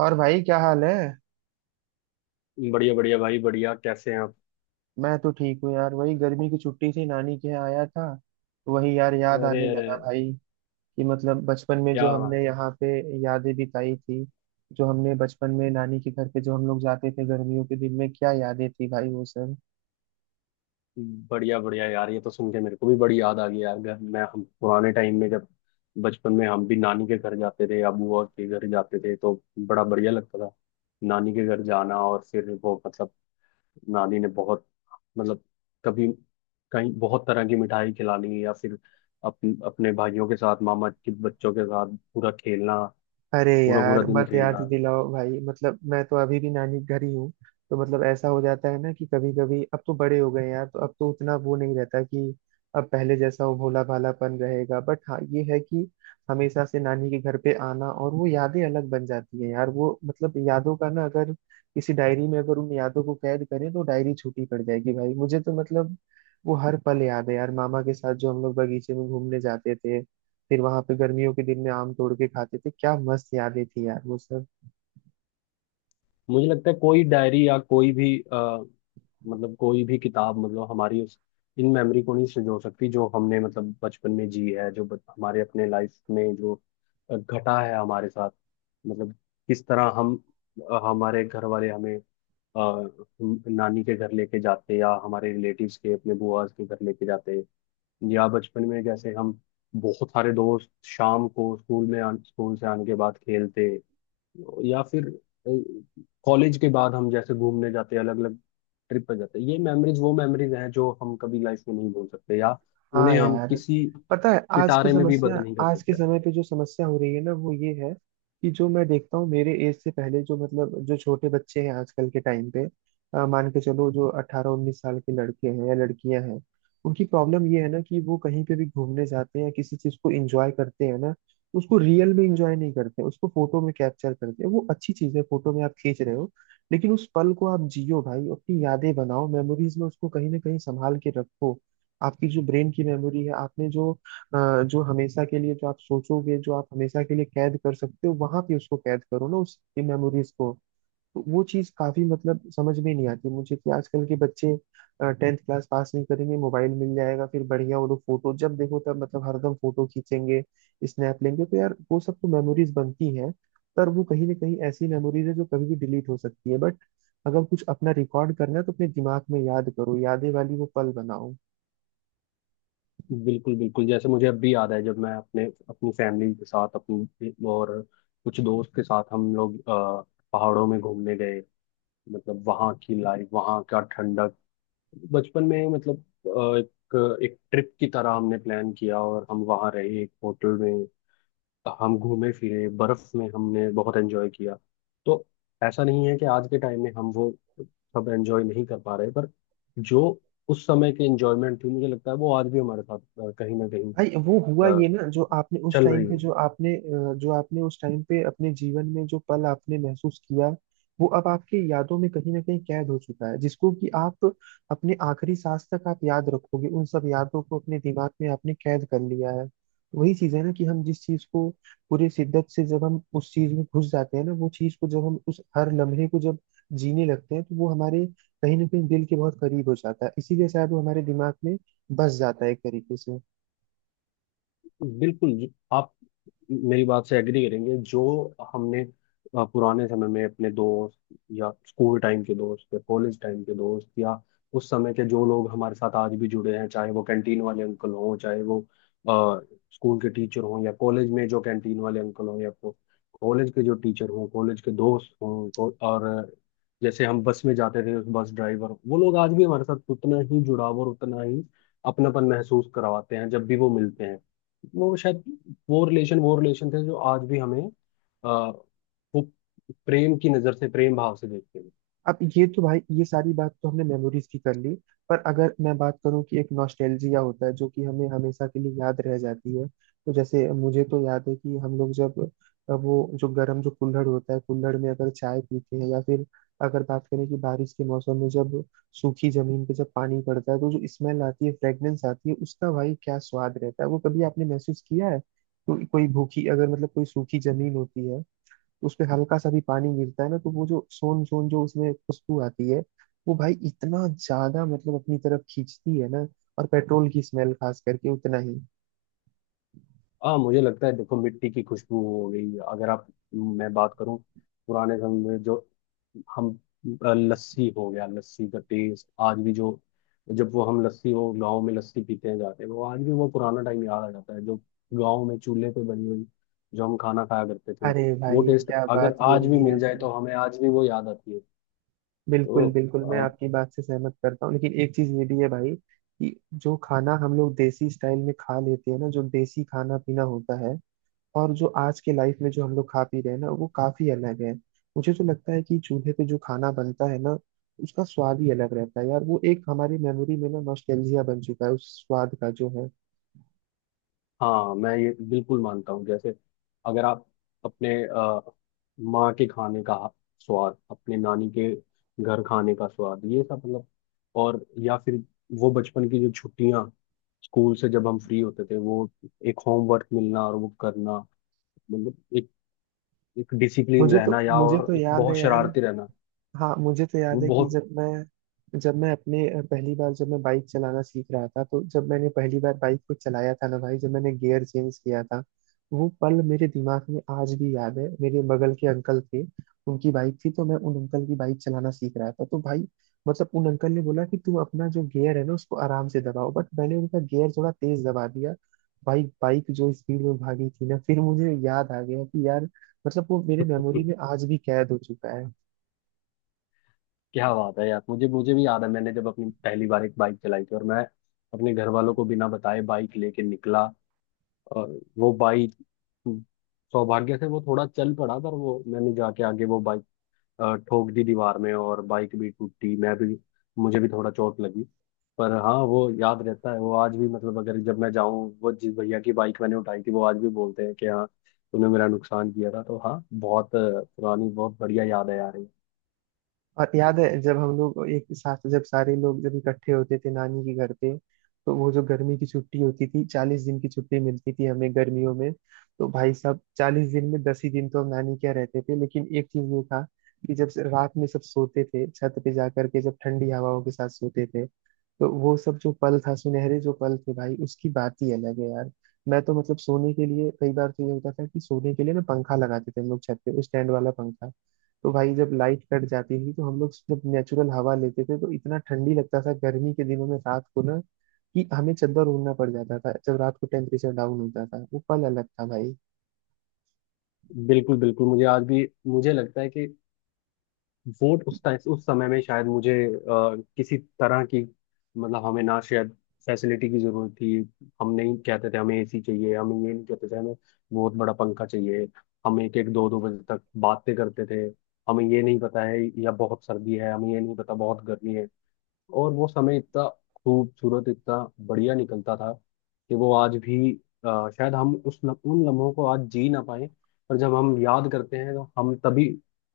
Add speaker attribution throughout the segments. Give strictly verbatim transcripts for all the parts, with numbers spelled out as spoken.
Speaker 1: और भाई, क्या हाल है।
Speaker 2: बढ़िया बढ़िया भाई बढ़िया। कैसे हैं आप?
Speaker 1: मैं तो ठीक हूँ यार, वही गर्मी की छुट्टी थी, नानी के यहाँ आया था। तो वही यार याद
Speaker 2: अरे
Speaker 1: आने
Speaker 2: अरे,
Speaker 1: लगा भाई कि मतलब बचपन में जो
Speaker 2: क्या बात।
Speaker 1: हमने यहाँ पे यादें बिताई थी, जो हमने बचपन में नानी के घर पे जो हम लोग जाते थे गर्मियों के दिन में, क्या यादें थी भाई वो सब।
Speaker 2: बढ़िया बढ़िया यार, ये तो सुन के मेरे को भी बड़ी याद आ गई यार। घर मैं हम पुराने टाइम में, जब बचपन में हम भी नानी के घर जाते थे या बुआ के घर जाते थे, तो बड़ा बढ़िया लगता था। नानी के घर जाना, और फिर वो मतलब नानी ने बहुत, मतलब कभी कहीं बहुत तरह की मिठाई खिलानी, या फिर अपन अपने भाइयों के साथ, मामा के बच्चों के साथ पूरा खेलना,
Speaker 1: अरे
Speaker 2: पूरा पूरा
Speaker 1: यार
Speaker 2: दिन
Speaker 1: मत याद
Speaker 2: खेलना।
Speaker 1: दिलाओ भाई, मतलब मैं तो अभी भी नानी के घर ही हूँ। तो मतलब ऐसा हो जाता है ना कि कभी कभी अब तो बड़े हो गए हैं यार, तो अब तो उतना वो नहीं रहता कि अब पहले जैसा वो भोला भालापन रहेगा। बट हाँ, ये है कि हमेशा से नानी के घर पे आना और वो यादें अलग बन जाती है यार। वो मतलब यादों का ना, अगर किसी डायरी में अगर उन यादों को कैद करें तो डायरी छोटी पड़ जाएगी भाई, मुझे तो मतलब वो हर पल याद है यार। मामा के साथ जो हम लोग बगीचे में घूमने जाते थे, फिर वहां पे गर्मियों के दिन में आम तोड़ के खाते थे, क्या मस्त यादें थी यार वो सब।
Speaker 2: मुझे लगता है कोई डायरी या कोई भी आ, मतलब कोई भी किताब, मतलब हमारी उस इन मेमोरी को नहीं संजो सकती, जो हमने मतलब बचपन में जी है, जो ब- हमारे अपने लाइफ में जो अ, घटा है हमारे साथ। मतलब किस तरह हम, अ, हमारे घर वाले हमें अ, हम- नानी के घर लेके जाते, या हमारे रिलेटिव्स के अपने बुआस के घर लेके जाते, या बचपन में जैसे हम बहुत सारे दोस्त शाम को स्कूल में आन, स्कूल से आने के बाद खेलते, या फिर कॉलेज के बाद हम जैसे घूमने जाते हैं, अलग अलग ट्रिप पर जाते हैं। ये मेमोरीज वो मेमोरीज हैं जो हम कभी लाइफ में नहीं भूल सकते, या
Speaker 1: हाँ
Speaker 2: उन्हें हम
Speaker 1: यार,
Speaker 2: किसी
Speaker 1: पता है आज की
Speaker 2: पिटारे में भी
Speaker 1: समस्या,
Speaker 2: बंद नहीं कर
Speaker 1: आज के
Speaker 2: सकते।
Speaker 1: समय पे जो समस्या हो रही है ना वो ये है कि जो मैं देखता हूँ, मेरे एज से पहले जो मतलब जो छोटे बच्चे हैं आजकल के टाइम पे, अ, मान के चलो, जो अट्ठारह उन्नीस साल के लड़के हैं या लड़कियां हैं, उनकी प्रॉब्लम ये है ना कि वो कहीं पे भी घूमने जाते हैं, किसी चीज को एंजॉय करते हैं ना, उसको रियल में एंजॉय नहीं करते, उसको फोटो में कैप्चर करते हैं। वो अच्छी चीज है, फोटो में आप खींच रहे हो, लेकिन उस पल को आप जियो भाई, अपनी यादें बनाओ, मेमोरीज में उसको कहीं ना कहीं संभाल के रखो। आपकी जो ब्रेन की मेमोरी है, आपने जो अ, जो हमेशा के लिए जो आप सोचोगे, जो आप हमेशा के लिए कैद कर सकते हो वहां पे उसको कैद करो ना, उस मेमोरीज को। तो वो चीज काफी मतलब समझ में नहीं आती मुझे कि आजकल के बच्चे टेंथ क्लास पास नहीं करेंगे, मोबाइल मिल जाएगा, फिर बढ़िया, वो लोग फोटो जब देखो तब मतलब हरदम फोटो खींचेंगे, स्नैप लेंगे। तो यार वो सब तो मेमोरीज बनती हैं, पर वो कहीं ना कहीं ऐसी मेमोरीज है जो कभी भी डिलीट हो सकती है। बट अगर कुछ अपना रिकॉर्ड करना है तो अपने दिमाग में याद करो, यादें वाली वो पल बनाओ।
Speaker 2: बिल्कुल बिल्कुल, जैसे मुझे अब भी याद है, जब मैं अपने अपनी फैमिली के साथ, अपनी और कुछ दोस्त के साथ हम लोग अ, पहाड़ों में घूमने गए, मतलब वहाँ की लाइफ, वहाँ का ठंडक। बचपन में मतलब अ, एक एक ट्रिप की तरह हमने प्लान किया, और हम वहाँ रहे एक होटल में, हम घूमे फिरे बर्फ में, हमने बहुत एंजॉय किया। तो ऐसा नहीं है कि आज के टाइम में हम वो सब एंजॉय नहीं कर पा रहे, पर जो उस समय की एंजॉयमेंट थी, मुझे लगता है वो आज भी हमारे साथ अ, कहीं ना कहीं
Speaker 1: भाई वो हुआ ये
Speaker 2: अ,
Speaker 1: ना, जो आपने उस
Speaker 2: चल
Speaker 1: टाइम
Speaker 2: रही
Speaker 1: पे
Speaker 2: है।
Speaker 1: जो आपने अ, जो आपने उस टाइम पे अपने जीवन में जो पल आपने महसूस किया, वो अब आपकी यादों में कहीं ना कहीं कैद हो चुका है, जिसको कि आप अपने आखिरी सांस तक आप याद रखोगे, उन सब यादों को अपने दिमाग में आपने कैद कर लिया है। वही चीज है ना कि हम जिस चीज को पूरे शिद्दत से जब हम उस चीज में घुस जाते हैं ना, वो चीज को जब हम उस हर लम्हे को जब जीने लगते हैं, तो वो हमारे कहीं ना कहीं दिल के बहुत करीब हो जाता है, इसीलिए शायद वो हमारे दिमाग में बस जाता है एक तरीके से।
Speaker 2: बिल्कुल जी, आप मेरी बात से एग्री करेंगे। जो हमने अ, पुराने समय में अपने दोस्त, या स्कूल टाइम के दोस्त, या कॉलेज टाइम के दोस्त, या उस समय के जो लोग हमारे साथ आज भी जुड़े हैं, चाहे वो कैंटीन वाले अंकल हों, चाहे वो अ, स्कूल के टीचर हों, या कॉलेज में जो कैंटीन वाले अंकल हों, या को- कॉलेज के जो टीचर हों, कॉलेज के दोस्त हों, को- और जैसे हम बस में जाते थे, उस बस ड्राइवर, वो लोग आज भी हमारे साथ उतना ही जुड़ाव और उतना ही अपनापन महसूस करवाते हैं जब भी वो मिलते हैं। वो शायद वो रिलेशन वो रिलेशन थे, जो आज भी हमें आ, वो प्रेम की नजर से, प्रेम भाव से देखते हैं।
Speaker 1: अब ये तो भाई ये सारी बात तो हमने मेमोरीज की कर ली, पर अगर मैं बात करूं कि एक नॉस्टैल्जिया होता है जो कि हमें हमेशा के लिए याद रह जाती है। तो जैसे मुझे तो याद है कि हम लोग जब अ, वो जो गर्म जो कुल्हड़ होता है, कुल्हड़ में अगर चाय पीते हैं, या फिर अगर बात करें कि बारिश के मौसम में जब सूखी जमीन पे जब पानी पड़ता है तो जो स्मेल आती है, फ्रेग्रेंस आती है, उसका भाई क्या स्वाद रहता है, वो कभी आपने महसूस किया है। तो कोई भूखी अगर मतलब कोई सूखी जमीन होती है, उस पे हल्का सा भी पानी गिरता है ना, तो वो जो सोन सोन जो उसमें खुशबू आती है, वो भाई इतना ज्यादा मतलब अपनी तरफ खींचती है ना। और पेट्रोल की स्मेल खास करके उतना ही।
Speaker 2: हाँ, मुझे लगता है, देखो, मिट्टी की खुशबू हो गई, अगर आप, मैं बात करूं, पुराने समय में जो हम, अ, लस्सी हो गया, लस्सी का टेस्ट आज भी, जो जब वो हम लस्सी, वो गांव में लस्सी पीते जाते हैं, वो आज भी वो पुराना टाइम याद आ जाता है, जो गांव में चूल्हे पे बनी हुई जो हम खाना खाया करते थे,
Speaker 1: अरे
Speaker 2: वो
Speaker 1: भाई
Speaker 2: टेस्ट
Speaker 1: क्या
Speaker 2: अगर
Speaker 1: बात
Speaker 2: आज
Speaker 1: बोल
Speaker 2: भी
Speaker 1: दी
Speaker 2: मिल जाए
Speaker 1: आपने।
Speaker 2: तो हमें आज भी वो याद आती है।
Speaker 1: बिल्कुल
Speaker 2: तो
Speaker 1: बिल्कुल, मैं आपकी बात से सहमत करता हूँ, लेकिन एक चीज ये भी है भाई कि जो खाना हम लोग देसी स्टाइल में खा लेते हैं ना, जो देसी खाना पीना होता है, और जो आज के लाइफ में जो हम लोग खा पी रहे हैं ना, वो काफी अलग है। मुझे तो लगता है कि चूल्हे पे जो खाना बनता है ना, उसका स्वाद ही अलग रहता है यार, वो एक हमारी मेमोरी में ना नॉस्टैल्जिया बन चुका है उस स्वाद का जो है।
Speaker 2: हाँ, मैं ये बिल्कुल मानता हूँ, जैसे अगर आप अपने अ, माँ के खाने का स्वाद, अपने नानी के घर खाने का स्वाद, ये सब मतलब, और या फिर वो बचपन की जो छुट्टियाँ, स्कूल से जब हम फ्री होते थे, वो एक होमवर्क मिलना और वो करना, मतलब एक, एक डिसिप्लिन
Speaker 1: मुझे
Speaker 2: रहना,
Speaker 1: तो
Speaker 2: या
Speaker 1: मुझे
Speaker 2: और
Speaker 1: तो
Speaker 2: एक
Speaker 1: याद है
Speaker 2: बहुत
Speaker 1: यार।
Speaker 2: शरारती रहना,
Speaker 1: हाँ मुझे तो
Speaker 2: वो
Speaker 1: याद है कि
Speaker 2: बहुत
Speaker 1: जब मैं जब मैं अपने अ, पहली बार जब मैं बाइक चलाना सीख रहा था, तो जब मैंने पहली बार बाइक को चलाया था ना भाई, जब मैंने गियर चेंज किया था, वो पल मेरे दिमाग में आज भी याद है। मेरे बगल के अंकल थे, उनकी बाइक थी, तो मैं उन अंकल की बाइक चलाना सीख रहा था। तो भाई मतलब उन अंकल ने बोला कि तुम अपना जो गियर है ना उसको आराम से दबाओ, बट मैंने उनका गियर थोड़ा तेज दबा दिया। भाई बाइक जो स्पीड में भागी थी ना, फिर मुझे याद आ गया कि यार, मतलब वो मेरे मेमोरी में आज भी कैद हो चुका है।
Speaker 2: क्या बात है यार, मुझे मुझे भी याद है, मैंने जब अपनी पहली बार एक बाइक चलाई थी, और मैं अपने घर वालों को बिना बताए बाइक लेके निकला, और वो बाइक, सौभाग्य से वो थोड़ा चल पड़ा, पर वो मैंने जाके आगे वो बाइक अ, ठोक दी दीवार में, और बाइक भी टूटी, मैं भी, मुझे भी थोड़ा चोट लगी। पर हाँ, वो याद रहता है, वो आज भी, मतलब अगर जब मैं जाऊँ, वो जिस भैया की बाइक मैंने उठाई थी वो आज भी बोलते हैं कि हाँ, तूने मेरा नुकसान किया था। तो हाँ, बहुत अ, पुरानी, बहुत बढ़िया याद है यार ये।
Speaker 1: और याद है जब हम लोग एक साथ जब सारे लोग जब इकट्ठे होते थे नानी के घर पे, तो वो जो गर्मी की छुट्टी होती थी, चालीस दिन की छुट्टी मिलती थी हमें गर्मियों में। तो भाई साहब चालीस दिन में दस ही दिन तो हम नानी के यहाँ रहते थे, लेकिन एक चीज ये था कि जब से- रात में सब सोते थे छत पे जा करके, जब ठंडी हवाओं के साथ सोते थे, तो वो सब जो पल था, सुनहरे जो पल थे भाई, उसकी बात ही अलग है यार। मैं तो मतलब सोने के लिए कई बार तो ये होता था कि सोने के लिए ना पंखा लगाते थे हम लोग छत पे, स्टैंड वाला पंखा। तो भाई जब लाइट कट जाती थी तो हम लोग जब नेचुरल हवा लेते थे तो इतना ठंडी लगता था गर्मी के दिनों में रात को ना, कि हमें चद्दर ओढ़ना पड़ जाता था जब रात को टेम्परेचर डाउन होता था। वो पल अलग था भाई।
Speaker 2: बिल्कुल बिल्कुल, मुझे आज भी मुझे लगता है कि वोट उस टाइम, उस समय में शायद मुझे अ, किसी तरह की, मतलब हमें ना शायद फैसिलिटी की जरूरत थी। हम नहीं कहते थे हमें एसी चाहिए, हमें ये नहीं कहते थे हमें बहुत बड़ा पंखा चाहिए। हम एक एक दो दो बजे तक बातें करते थे, हमें ये नहीं पता है या बहुत सर्दी है, हमें ये नहीं पता बहुत गर्मी है। और वो समय इतना खूबसूरत, इतना बढ़िया निकलता था कि वो आज भी अ, शायद हम उस लम, उन लम्हों को आज जी ना पाए, पर जब हम याद करते हैं तो हम तभी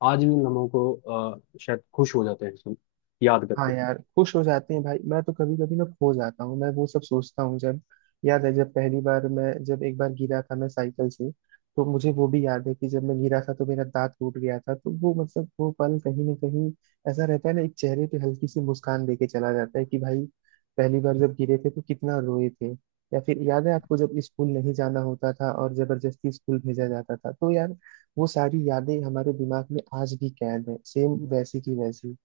Speaker 2: आज भी उन लम्हों को अ, शायद खुश हो जाते हैं, सुन, याद
Speaker 1: हाँ
Speaker 2: करके।
Speaker 1: यार, खुश हो जाते हैं भाई, मैं तो कभी कभी ना खो जाता हूँ, मैं वो सब सोचता हूँ। जब याद है, जब पहली बार मैं जब एक बार गिरा था मैं साइकिल से, तो मुझे वो भी याद है कि जब मैं गिरा था तो मेरा दांत टूट गया था। तो वो मतलब वो पल कहीं ना कहीं ऐसा रहता है ना, एक चेहरे पे हल्की सी मुस्कान देके चला जाता है कि भाई, पहली बार जब गिरे थे तो कितना रोए थे। या फिर याद है आपको जब स्कूल नहीं जाना होता था और जबरदस्ती स्कूल भेजा जाता था, तो यार वो सारी यादें हमारे दिमाग में आज भी कैद है, सेम वैसी की वैसी।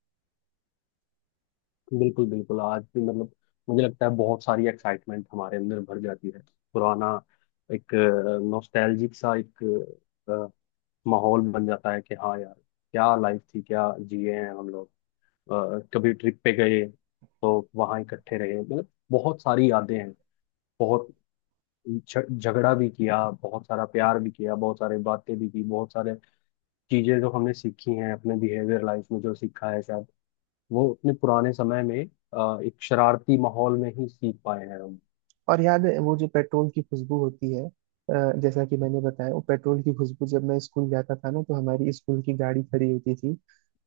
Speaker 2: बिल्कुल बिल्कुल, आज भी मतलब मुझे लगता है बहुत सारी एक्साइटमेंट हमारे अंदर भर जाती है। पुराना एक नॉस्टैल्जिक सा एक अ, माहौल बन जाता है कि हाँ यार, क्या लाइफ थी, क्या जिए हैं हम लोग। अ, कभी ट्रिप पे गए तो वहाँ इकट्ठे रहे, मतलब बहुत सारी यादें हैं, बहुत झ- झगड़ा भी किया, बहुत सारा प्यार भी किया, बहुत सारी बातें भी की, बहुत सारे चीजें जो हमने सीखी हैं अपने बिहेवियर लाइफ में जो सीखा है, शायद वो अपने पुराने समय में अ, एक शरारती माहौल में ही सीख पाए हैं हम।
Speaker 1: और याद है वो जो पेट्रोल की खुशबू होती है, अ, जैसा कि मैंने बताया, वो पेट्रोल की खुशबू, जब मैं स्कूल जाता था ना तो हमारी स्कूल की गाड़ी खड़ी होती थी।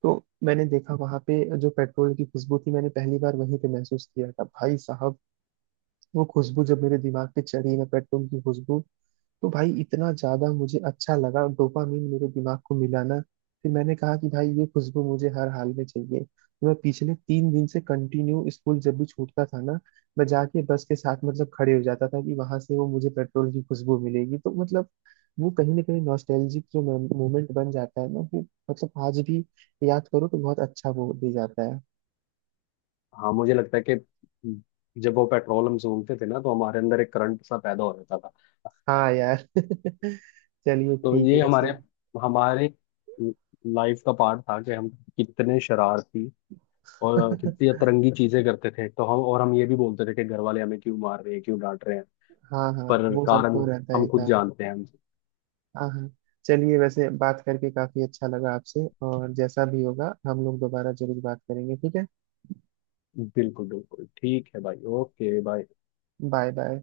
Speaker 1: तो मैंने देखा वहां पे जो पेट्रोल की खुशबू थी, मैंने पहली बार वहीं पे महसूस किया था भाई साहब। वो खुशबू जब मेरे दिमाग पे चढ़ी ना, पेट्रोल की खुशबू, तो भाई इतना ज्यादा मुझे अच्छा लगा, डोपामिन मेरे दिमाग को मिला ना, फिर मैंने कहा कि भाई ये खुशबू मुझे हर हाल में चाहिए। तो मैं पिछले तीन दिन से कंटिन्यू स्कूल जब भी छूटता था ना, मैं जाके बस के साथ मतलब खड़े हो जाता था कि वहां से वो मुझे पेट्रोल की खुशबू मिलेगी। तो मतलब वो कहीं ना कहीं नॉस्टैल्जिक जो मोमेंट बन जाता है ना, वो मतलब आज भी याद करो तो बहुत अच्छा वो दे जाता है।
Speaker 2: हाँ, मुझे लगता है कि जब वो पेट्रोल हम सूंघते थे ना तो हमारे अंदर एक करंट सा पैदा हो जाता था।
Speaker 1: हाँ यार। चलिए,
Speaker 2: तो
Speaker 1: ठीक है
Speaker 2: ये
Speaker 1: वैसे।
Speaker 2: हमारे हमारे लाइफ का पार्ट था कि हम कितने शरारती और कितनी अतरंगी चीजें करते थे, तो हम, और हम ये भी बोलते थे कि घर वाले हमें क्यों मार रहे हैं, क्यों डांट रहे हैं।
Speaker 1: हाँ हाँ,
Speaker 2: पर
Speaker 1: वो सब
Speaker 2: कारण
Speaker 1: तो रहता
Speaker 2: हम
Speaker 1: ही
Speaker 2: खुद
Speaker 1: था।
Speaker 2: जानते हैं।
Speaker 1: हाँ हाँ, चलिए, वैसे बात करके काफी अच्छा लगा आपसे, और जैसा भी होगा हम लोग दोबारा जरूर बात करेंगे, ठीक है।
Speaker 2: बिल्कुल बिल्कुल, ठीक है भाई, ओके भाई।
Speaker 1: Bye bye.